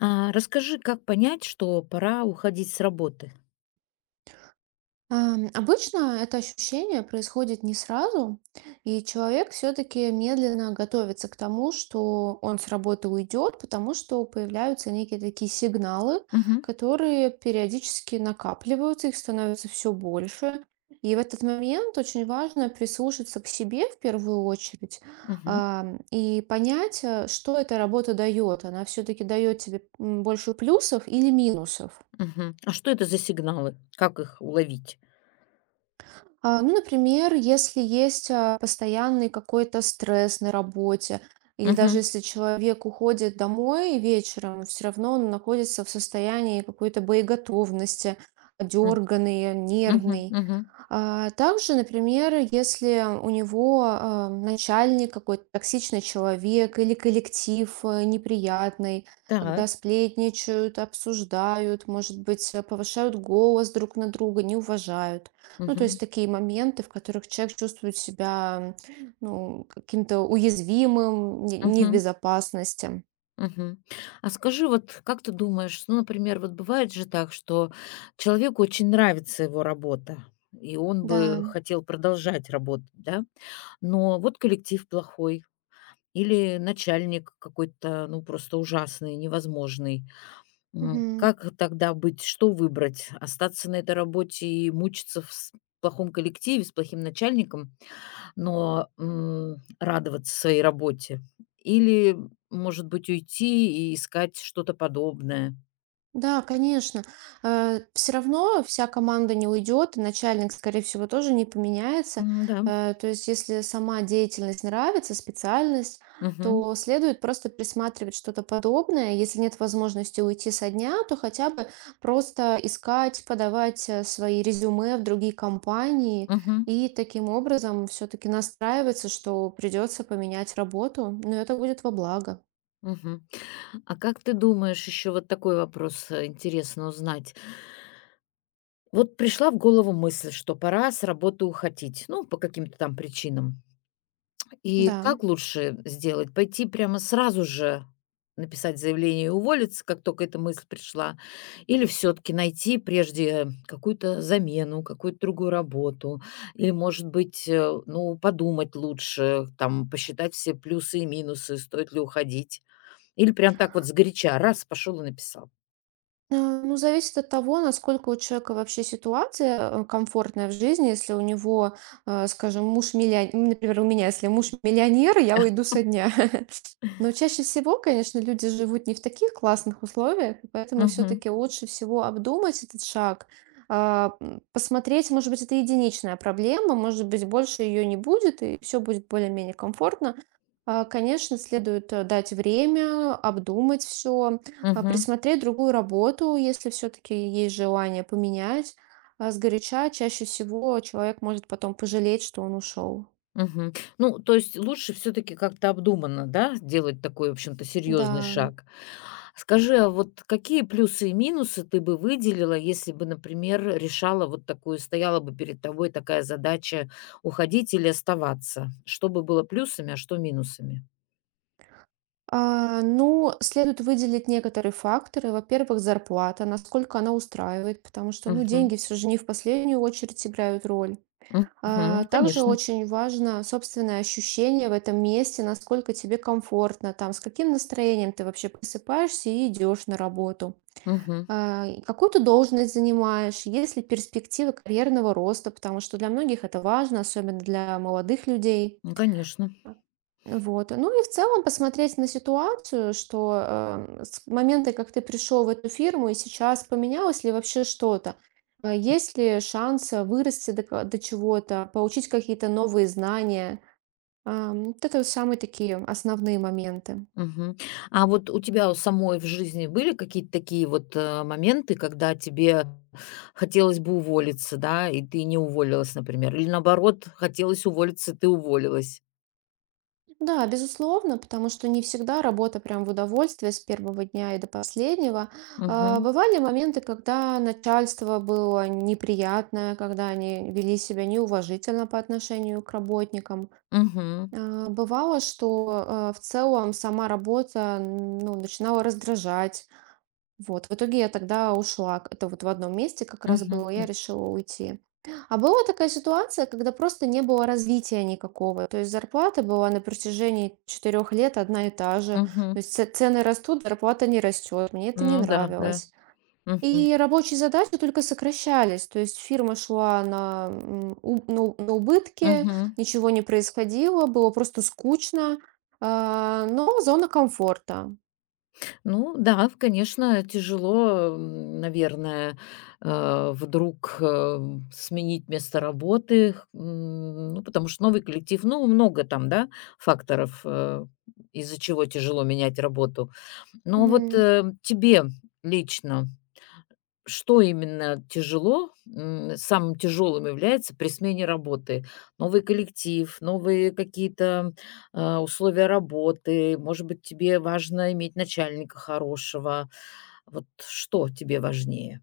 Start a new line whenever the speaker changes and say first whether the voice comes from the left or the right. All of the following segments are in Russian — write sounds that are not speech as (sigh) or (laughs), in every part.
left: А, расскажи, как понять, что пора уходить с работы?
right: Обычно это ощущение происходит не сразу, и человек все-таки медленно готовится к тому, что он с работы уйдет, потому что появляются некие такие сигналы,
left: Мгм,
right: которые периодически накапливаются, их становится все больше. И в этот момент очень важно прислушаться к себе в первую очередь
left: мгм,
right: и понять, что эта работа дает. Она все-таки дает тебе больше плюсов или минусов.
left: мгм. А что это за сигналы? Как их уловить?
right: Ну, например, если есть постоянный какой-то стресс на работе, или даже
left: Мгм,
right: если человек уходит домой вечером, все равно он находится в состоянии какой-то боеготовности,
left: м,
right: дерганный,
left: мгм,
right: нервный.
left: мгм.
right: Также, например, если у него, начальник какой-то токсичный человек или коллектив, неприятный,
left: Так.
right: когда сплетничают, обсуждают, может быть, повышают голос друг на друга, не уважают. Ну, то есть
left: Мгм,
right: такие моменты, в которых человек чувствует себя, ну, каким-то уязвимым, не в
left: мгм,
right: безопасности.
left: мгм. А скажи, вот как ты думаешь, ну, например, вот бывает же так, что человеку очень нравится его работа, и он
right: Да.
left: бы хотел продолжать работать, да? Но вот коллектив плохой или начальник какой-то, ну, просто ужасный, невозможный.
right: Мгм.
left: Как тогда быть? Что выбрать? Остаться на этой работе и мучиться в с плохом коллективе, с плохим начальником, но, радоваться своей работе? Или, может быть, уйти и искать что-то подобное?
right: Да, конечно. Все равно вся команда не уйдет, и начальник, скорее всего, тоже не поменяется.
left: М-да.
right: То есть, если сама деятельность нравится, специальность,
left: Мгм.
right: то следует просто присматривать что-то подобное. Если нет возможности уйти со дня, то хотя бы просто искать, подавать свои резюме в другие компании
left: Мгм.
right: и таким образом все-таки настраиваться, что придется поменять работу, но это будет во благо.
left: Мгм. А как ты думаешь, еще вот такой вопрос, интересно узнать. Вот пришла в голову мысль, что пора с работы уходить, ну, по каким-то там причинам. И
right: Да.
left: как лучше сделать? Пойти прямо сразу же написать заявление и уволиться, как только эта мысль пришла, или все-таки найти прежде какую-то замену, какую-то другую работу, или, может быть, ну, подумать лучше, там, посчитать все плюсы и минусы, стоит ли уходить, или прям так вот сгоряча, раз, пошел и написал.
right: Ну, зависит от того, насколько у человека вообще ситуация комфортная в жизни. Если у него, скажем, муж миллионер, например, у меня, если муж миллионер, я уйду со дня. (laughs) Но чаще всего, конечно, люди живут не в таких классных условиях, и поэтому
left: Мгм.
right: все-таки лучше всего обдумать этот шаг, посмотреть, может быть, это единичная проблема, может быть, больше ее не будет, и все будет более-менее комфортно. Конечно, следует дать время, обдумать все, присмотреть другую работу, если все-таки есть желание поменять. А сгоряча чаще всего человек может потом пожалеть, что он ушел.
left: Мгм. Ну, то есть лучше все таки как-то обдуманно, да, делать такой, в общем-то, серьезный
right: Да.
left: шаг. Скажи, а вот какие плюсы и минусы ты бы выделила, если бы, например, решала вот такую, стояла бы перед тобой такая задача уходить или оставаться? Что бы было плюсами, а что минусами?
right: Ну, следует выделить некоторые факторы. Во-первых, зарплата, насколько она устраивает, потому что, ну,
left: Мгм.
right: деньги все же не в последнюю очередь играют роль.
left: Мгм.
right: Также
left: Конечно.
right: очень важно собственное ощущение в этом месте, насколько тебе комфортно там, с каким настроением ты вообще просыпаешься и идешь на работу.
left: Мгм.
right: И какую ты должность занимаешь, есть ли перспективы карьерного роста, потому что для многих это важно, особенно для молодых людей.
left: Ну, конечно.
right: Вот. Ну и в целом посмотреть на ситуацию, что с момента, как ты пришел в эту фирму, и сейчас поменялось ли вообще что-то. Есть ли шанс вырасти до, до чего-то, получить какие-то новые знания? Вот это вот самые такие основные моменты.
left: Мгм. А вот у тебя у самой в жизни были какие-то такие вот, моменты, когда тебе хотелось бы уволиться, да, и ты не уволилась, например? Или наоборот, хотелось уволиться, ты уволилась?
right: Да, безусловно, потому что не всегда работа прям в удовольствие с первого дня и до последнего.
left: Мгм.
right: Бывали моменты, когда начальство было неприятное, когда они вели себя неуважительно по отношению к работникам.
left: Мгм.
right: Бывало, что в целом сама работа ну, начинала раздражать, вот, в итоге я тогда ушла. Это вот в одном месте как раз
left: Мгм.
right: было, я
left: М.
right: решила уйти. А была такая ситуация, когда просто не было развития никакого. То есть зарплата была на протяжении 4 лет одна и та же. То
left: Мгм.
right: есть цены растут, зарплата не растет. Мне это не
left: Ну да, да.
right: нравилось.
left: Мгм.
right: И рабочие задачи только сокращались. То есть фирма шла на, м, у- на убытки,
left: Мгм.
right: ничего не происходило, было просто скучно. Но зона комфорта.
left: Ну да, в конечно, тяжело, наверное, вдруг, сменить место работы, ну, потому что новый коллектив, ну, много там, да, факторов, из-за чего тяжело менять работу. Но вот,
right: Мгм.
left: тебе лично, что именно тяжело? Самым тяжелым является при смене работы. Новый коллектив, новые какие-то, условия работы. Может быть, тебе важно иметь начальника хорошего. Вот что тебе важнее?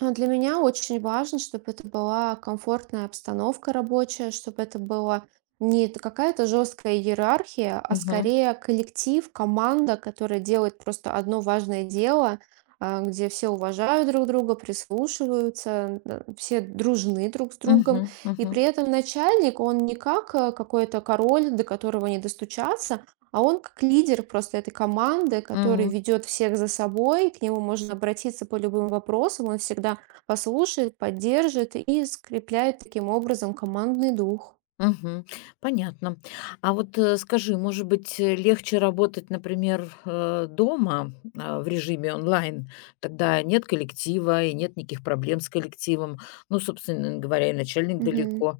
right: Для меня очень важно, чтобы это была комфортная обстановка рабочая, чтобы это была не какая-то жесткая иерархия, а
left: Мгм.
right: скорее коллектив, команда, которая делает просто одно важное дело, где все уважают друг друга, прислушиваются, да, все дружны друг с другом.
left: Мгм.
right: И при
left: Мгм.
right: этом начальник, он не как какой-то король, до которого не достучаться, а он как лидер просто этой команды, который
left: Мгм.
right: ведет всех за собой, к нему можно обратиться по любым вопросам, он всегда послушает, поддержит и скрепляет таким образом командный дух.
left: Мгм. Понятно. А вот, скажи, может быть, легче работать, например, дома, в режиме онлайн? Тогда нет коллектива и нет никаких проблем с коллективом. Ну, собственно говоря, и начальник
right: Мгм.
left: далеко.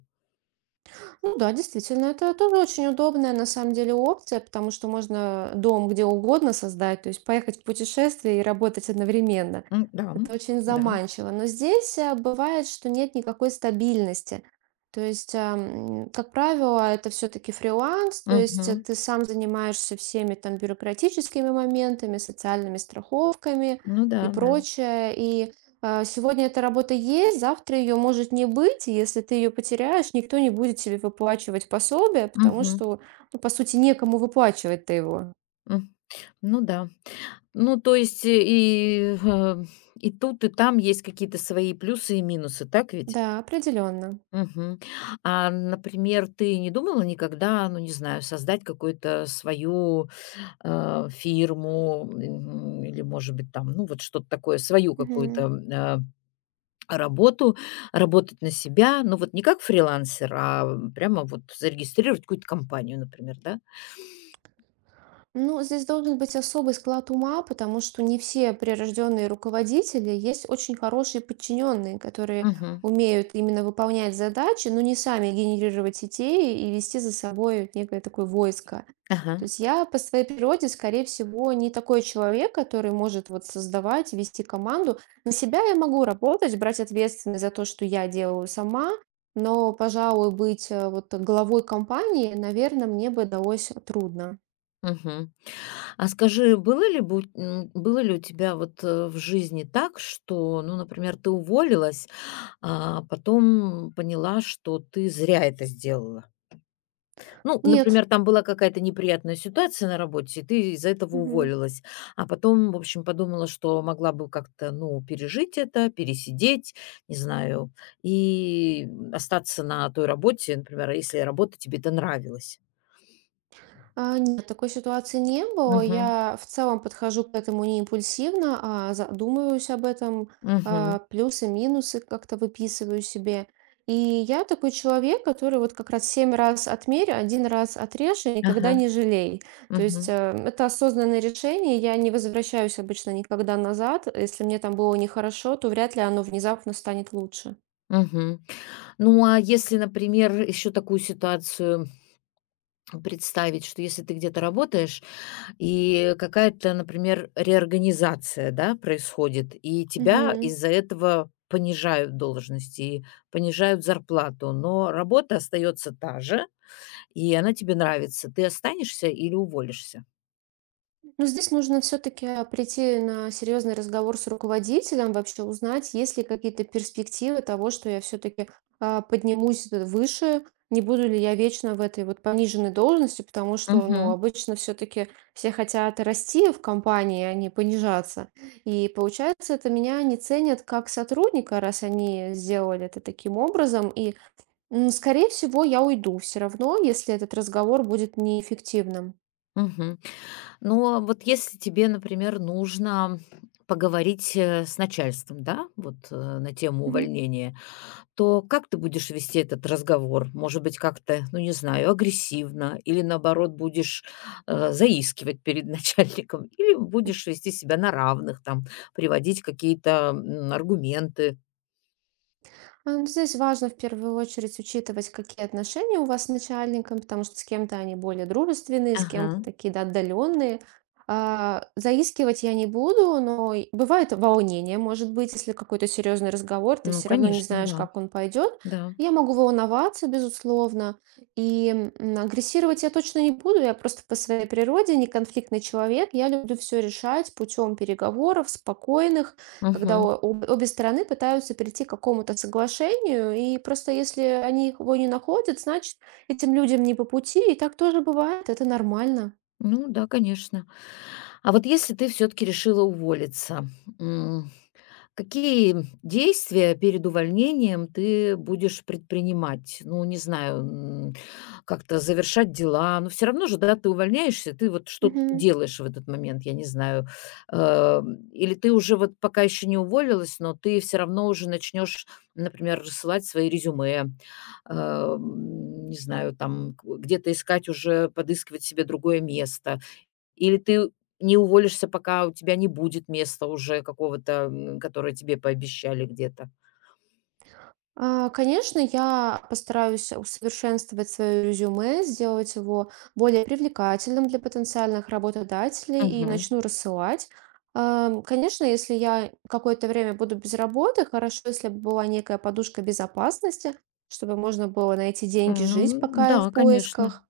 right: Ну да, действительно, это тоже очень удобная на самом деле опция, потому что можно дом где угодно создать, то есть поехать в путешествие и работать одновременно.
left: Да,
right: Это очень
left: да.
right: заманчиво. Но здесь бывает, что нет никакой стабильности. То есть, как правило, это все-таки фриланс, то есть
left: Мгм.
right: ты сам занимаешься всеми там бюрократическими моментами, социальными страховками
left: Ну да,
right: и
left: да.
right: прочее. И сегодня эта работа есть, завтра ее может не быть, и если ты ее потеряешь, никто не будет тебе выплачивать пособие, потому
left: Мгм.
right: что, ну, по сути, некому выплачивать-то его.
left: М. Ну да. Ну, то есть и, и тут, и там есть какие-то свои плюсы и минусы, так ведь?
right: Да, определенно.
left: Мгм. А, например, ты не думала никогда, ну, не знаю, создать какую-то свою, фирму, или, может быть, там, ну, вот что-то такое, свою какую-то, э, работу, работать на себя, ну, вот не как фрилансер, а прямо вот зарегистрировать какую-то компанию, например, да?
right: Ну, здесь должен быть особый склад ума, потому что не все прирожденные руководители, есть очень хорошие подчиненные, которые
left: Мгм.
right: умеют именно выполнять задачи, но не сами генерировать идеи и вести за собой некое такое войско.
left: Ага.
right: То есть я по своей природе, скорее всего, не такой человек, который может вот создавать, вести команду. На себя я могу работать, брать ответственность за то, что я делаю сама, но, пожалуй, быть вот главой компании, наверное, мне бы далось трудно.
left: Мгм. А скажи, было ли у тебя вот, в жизни так, что, ну, например, ты уволилась, а потом поняла, что ты зря это сделала? Ну,
right: Нет.
left: например, там была какая-то неприятная ситуация на работе, и ты из-за этого
right: Мгм.
left: уволилась, а потом, в общем, подумала, что могла бы как-то, ну, пережить это, пересидеть, не знаю, и остаться на той работе, например, если работа тебе-то нравилась.
right: Нет, такой ситуации не было.
left: Мгм.
right: Я в целом подхожу к этому не импульсивно, а задумываюсь об этом,
left: Мгм.
right: плюсы, минусы как-то выписываю себе. И я такой человек, который вот как раз семь раз отмерь, один раз отрежь и никогда
left: Ага.
right: не жалей. То есть
left: Мгм.
right: это осознанное решение, я не возвращаюсь обычно никогда назад. Если мне там было нехорошо, то вряд ли оно внезапно станет лучше.
left: Мгм. Ну, а если, например, еще такую ситуацию представить, что если ты где-то работаешь, и какая-то, например, реорганизация, да, происходит, и тебя
right: Мгм.
left: из-за этого понижают должности и понижают зарплату, но работа остается та же, и она тебе нравится. Ты останешься или уволишься?
right: Ну, здесь нужно все-таки прийти на серьезный разговор с руководителем, вообще узнать, есть ли какие-то перспективы того, что я все-таки поднимусь выше, не буду ли я вечно в этой вот пониженной должности, потому что, ну,
left: Мгм.
right: обычно все-таки все хотят расти в компании, а не понижаться. И получается, это меня не ценят как сотрудника, раз они сделали это таким образом. И, скорее всего, я уйду все равно, если этот разговор будет неэффективным.
left: Мгм. Но вот если тебе, например, нужно поговорить с начальством, да, вот на тему увольнения, то как ты будешь вести этот разговор? Может быть, как-то, ну, не знаю, агрессивно или, наоборот, будешь заискивать перед (laughs) начальником или будешь вести себя на равных, там, приводить какие-то аргументы?
right: Ну, здесь важно в первую очередь учитывать, какие отношения у вас с начальником, потому что с кем-то они более дружественные, с
left: Ага,
right: кем-то такие, да, отдаленные. Заискивать я не буду, но и бывает волнение, может быть, если какой-то серьезный разговор, ты
left: ну,
right: все равно не
left: конечно,
right: знаешь,
left: да,
right: как он пойдет.
left: да.
right: Я могу волноваться, безусловно, и агрессировать я точно не буду, я просто по своей природе не конфликтный человек, я люблю все решать путем переговоров, спокойных, когда
left: Мгм.
right: обе стороны пытаются прийти к какому-то соглашению, и просто если они его не находят, значит, этим людям не по пути, и так тоже бывает, это нормально.
left: Ну да, конечно. А вот если ты все-таки решила уволиться, какие действия перед увольнением ты будешь предпринимать? Ну, не знаю, как-то завершать дела, но все равно же, да, ты увольняешься, ты вот что ты
right: Мгм.
left: делаешь в этот момент, я не знаю. Э, Или ты уже вот пока еще не уволилась, но ты все равно уже начнешь, например, рассылать свои резюме, не знаю, там к где-то искать уже, подыскивать себе другое место. Или ты не уволишься, пока у тебя не будет места уже какого-то, которое тебе пообещали где-то.
right: Конечно, я постараюсь усовершенствовать свое резюме, сделать его более привлекательным для потенциальных работодателей и
left: Мгм.
right: начну рассылать. Конечно, если я какое-то время буду без работы, хорошо, если бы была некая подушка безопасности, чтобы можно было найти деньги жить,
left: Ну
right: пока я в
left: да, конечно.
right: поисках.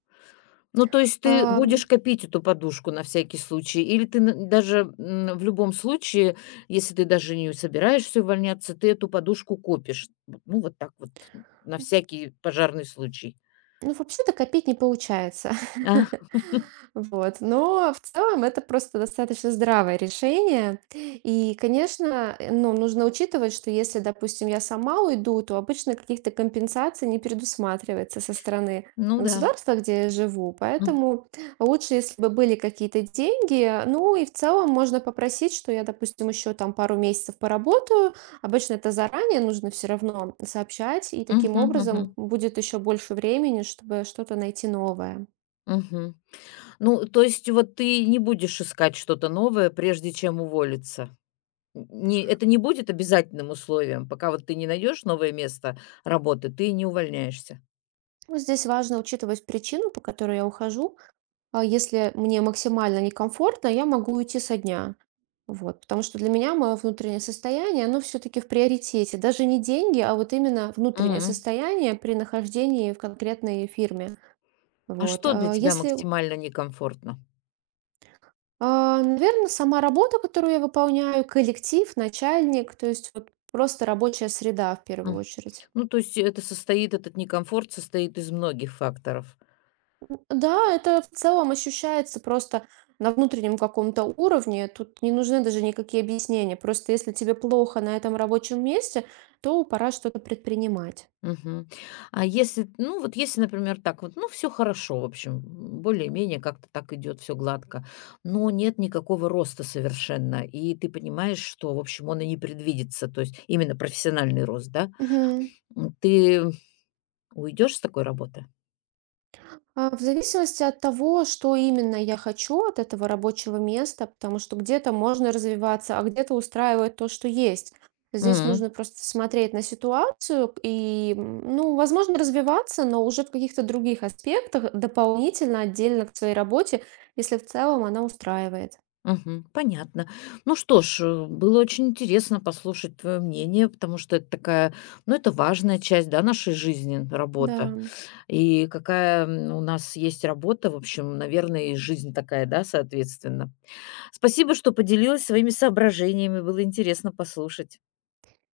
left: Ну, то есть ты
right: Ам,
left: будешь копить эту подушку на всякий случай, или ты даже в любом случае, если ты даже не собираешься увольняться, ты эту подушку копишь. Вот, ну, вот так вот, на всякий пожарный случай.
right: ну, вообще-то копить не получается.
left: А,
right: (laughs) Вот. Но в целом это просто достаточно здравое решение. И, конечно, ну, нужно учитывать, что если, допустим, я сама уйду, то обычно каких-то компенсаций не предусматривается со стороны
left: ну да.
right: государства, где я живу.
left: М,
right: Поэтому лучше, если бы были какие-то деньги. Ну и в целом можно попросить, что я, допустим, еще там пару месяцев поработаю. Обычно это заранее нужно все равно сообщать, и таким
left: мгм, мгм.
right: образом будет еще больше времени, чтобы что-то найти новое.
left: Мгм. Ну, то есть вот ты не будешь искать что-то новое, прежде чем уволиться. Не это не будет обязательным условием, пока вот ты не найдешь новое место работы, ты не увольняешься.
right: Ну, здесь важно учитывать причину, по которой я ухожу. Если мне максимально некомфортно, я могу уйти со дня. Вот. Потому что для меня мое внутреннее состояние, оно все-таки в приоритете. Даже не деньги, а вот именно внутреннее
left: Мгм.
right: состояние при нахождении в конкретной фирме.
left: А
right: Вот.
left: что для
right: А
left: тебя
right: Если
left: максимально некомфортно?
right: Наверное, сама работа, которую я выполняю, коллектив, начальник, то есть вот просто рабочая среда в первую
left: М.
right: очередь.
left: Ну, то есть этот некомфорт состоит из многих факторов.
right: Да, это в целом ощущается просто на внутреннем каком-то уровне. Тут не нужны даже никакие объяснения. Просто если тебе плохо на этом рабочем месте, то пора что-то предпринимать.
left: Мгм. А если, ну, вот если, например, так вот, ну, все хорошо, в общем, более-менее как-то так идет все гладко, но нет никакого роста совершенно, и ты понимаешь, что, в общем, он и не предвидится, то есть именно профессиональный рост, да?
right: Мгм.
left: Ты уйдешь с такой работы?
right: В зависимости от того, что именно я хочу от этого рабочего места, потому что где-то можно развиваться, а где-то устраивает то, что есть. Здесь
left: М,
right: нужно просто смотреть на ситуацию и, ну, возможно, развиваться, но уже в каких-то других аспектах, дополнительно, отдельно к своей работе, если в целом она устраивает.
left: мгм. Понятно. Ну что ж, было очень интересно послушать твое мнение, потому что это такая, ну, это важная часть, да, нашей жизни,
right: Да.
left: работа. И какая у нас есть работа, в общем, наверное, и жизнь такая, да, соответственно. Спасибо, что поделилась своими соображениями, было интересно послушать.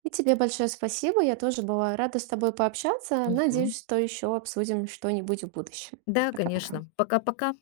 right: И тебе большое спасибо. Я тоже была рада с тобой пообщаться.
left: Мгм.
right: Надеюсь, что еще обсудим что-нибудь в будущем.
left: Да,
right: Пока-пока.
left: конечно. Пока-пока.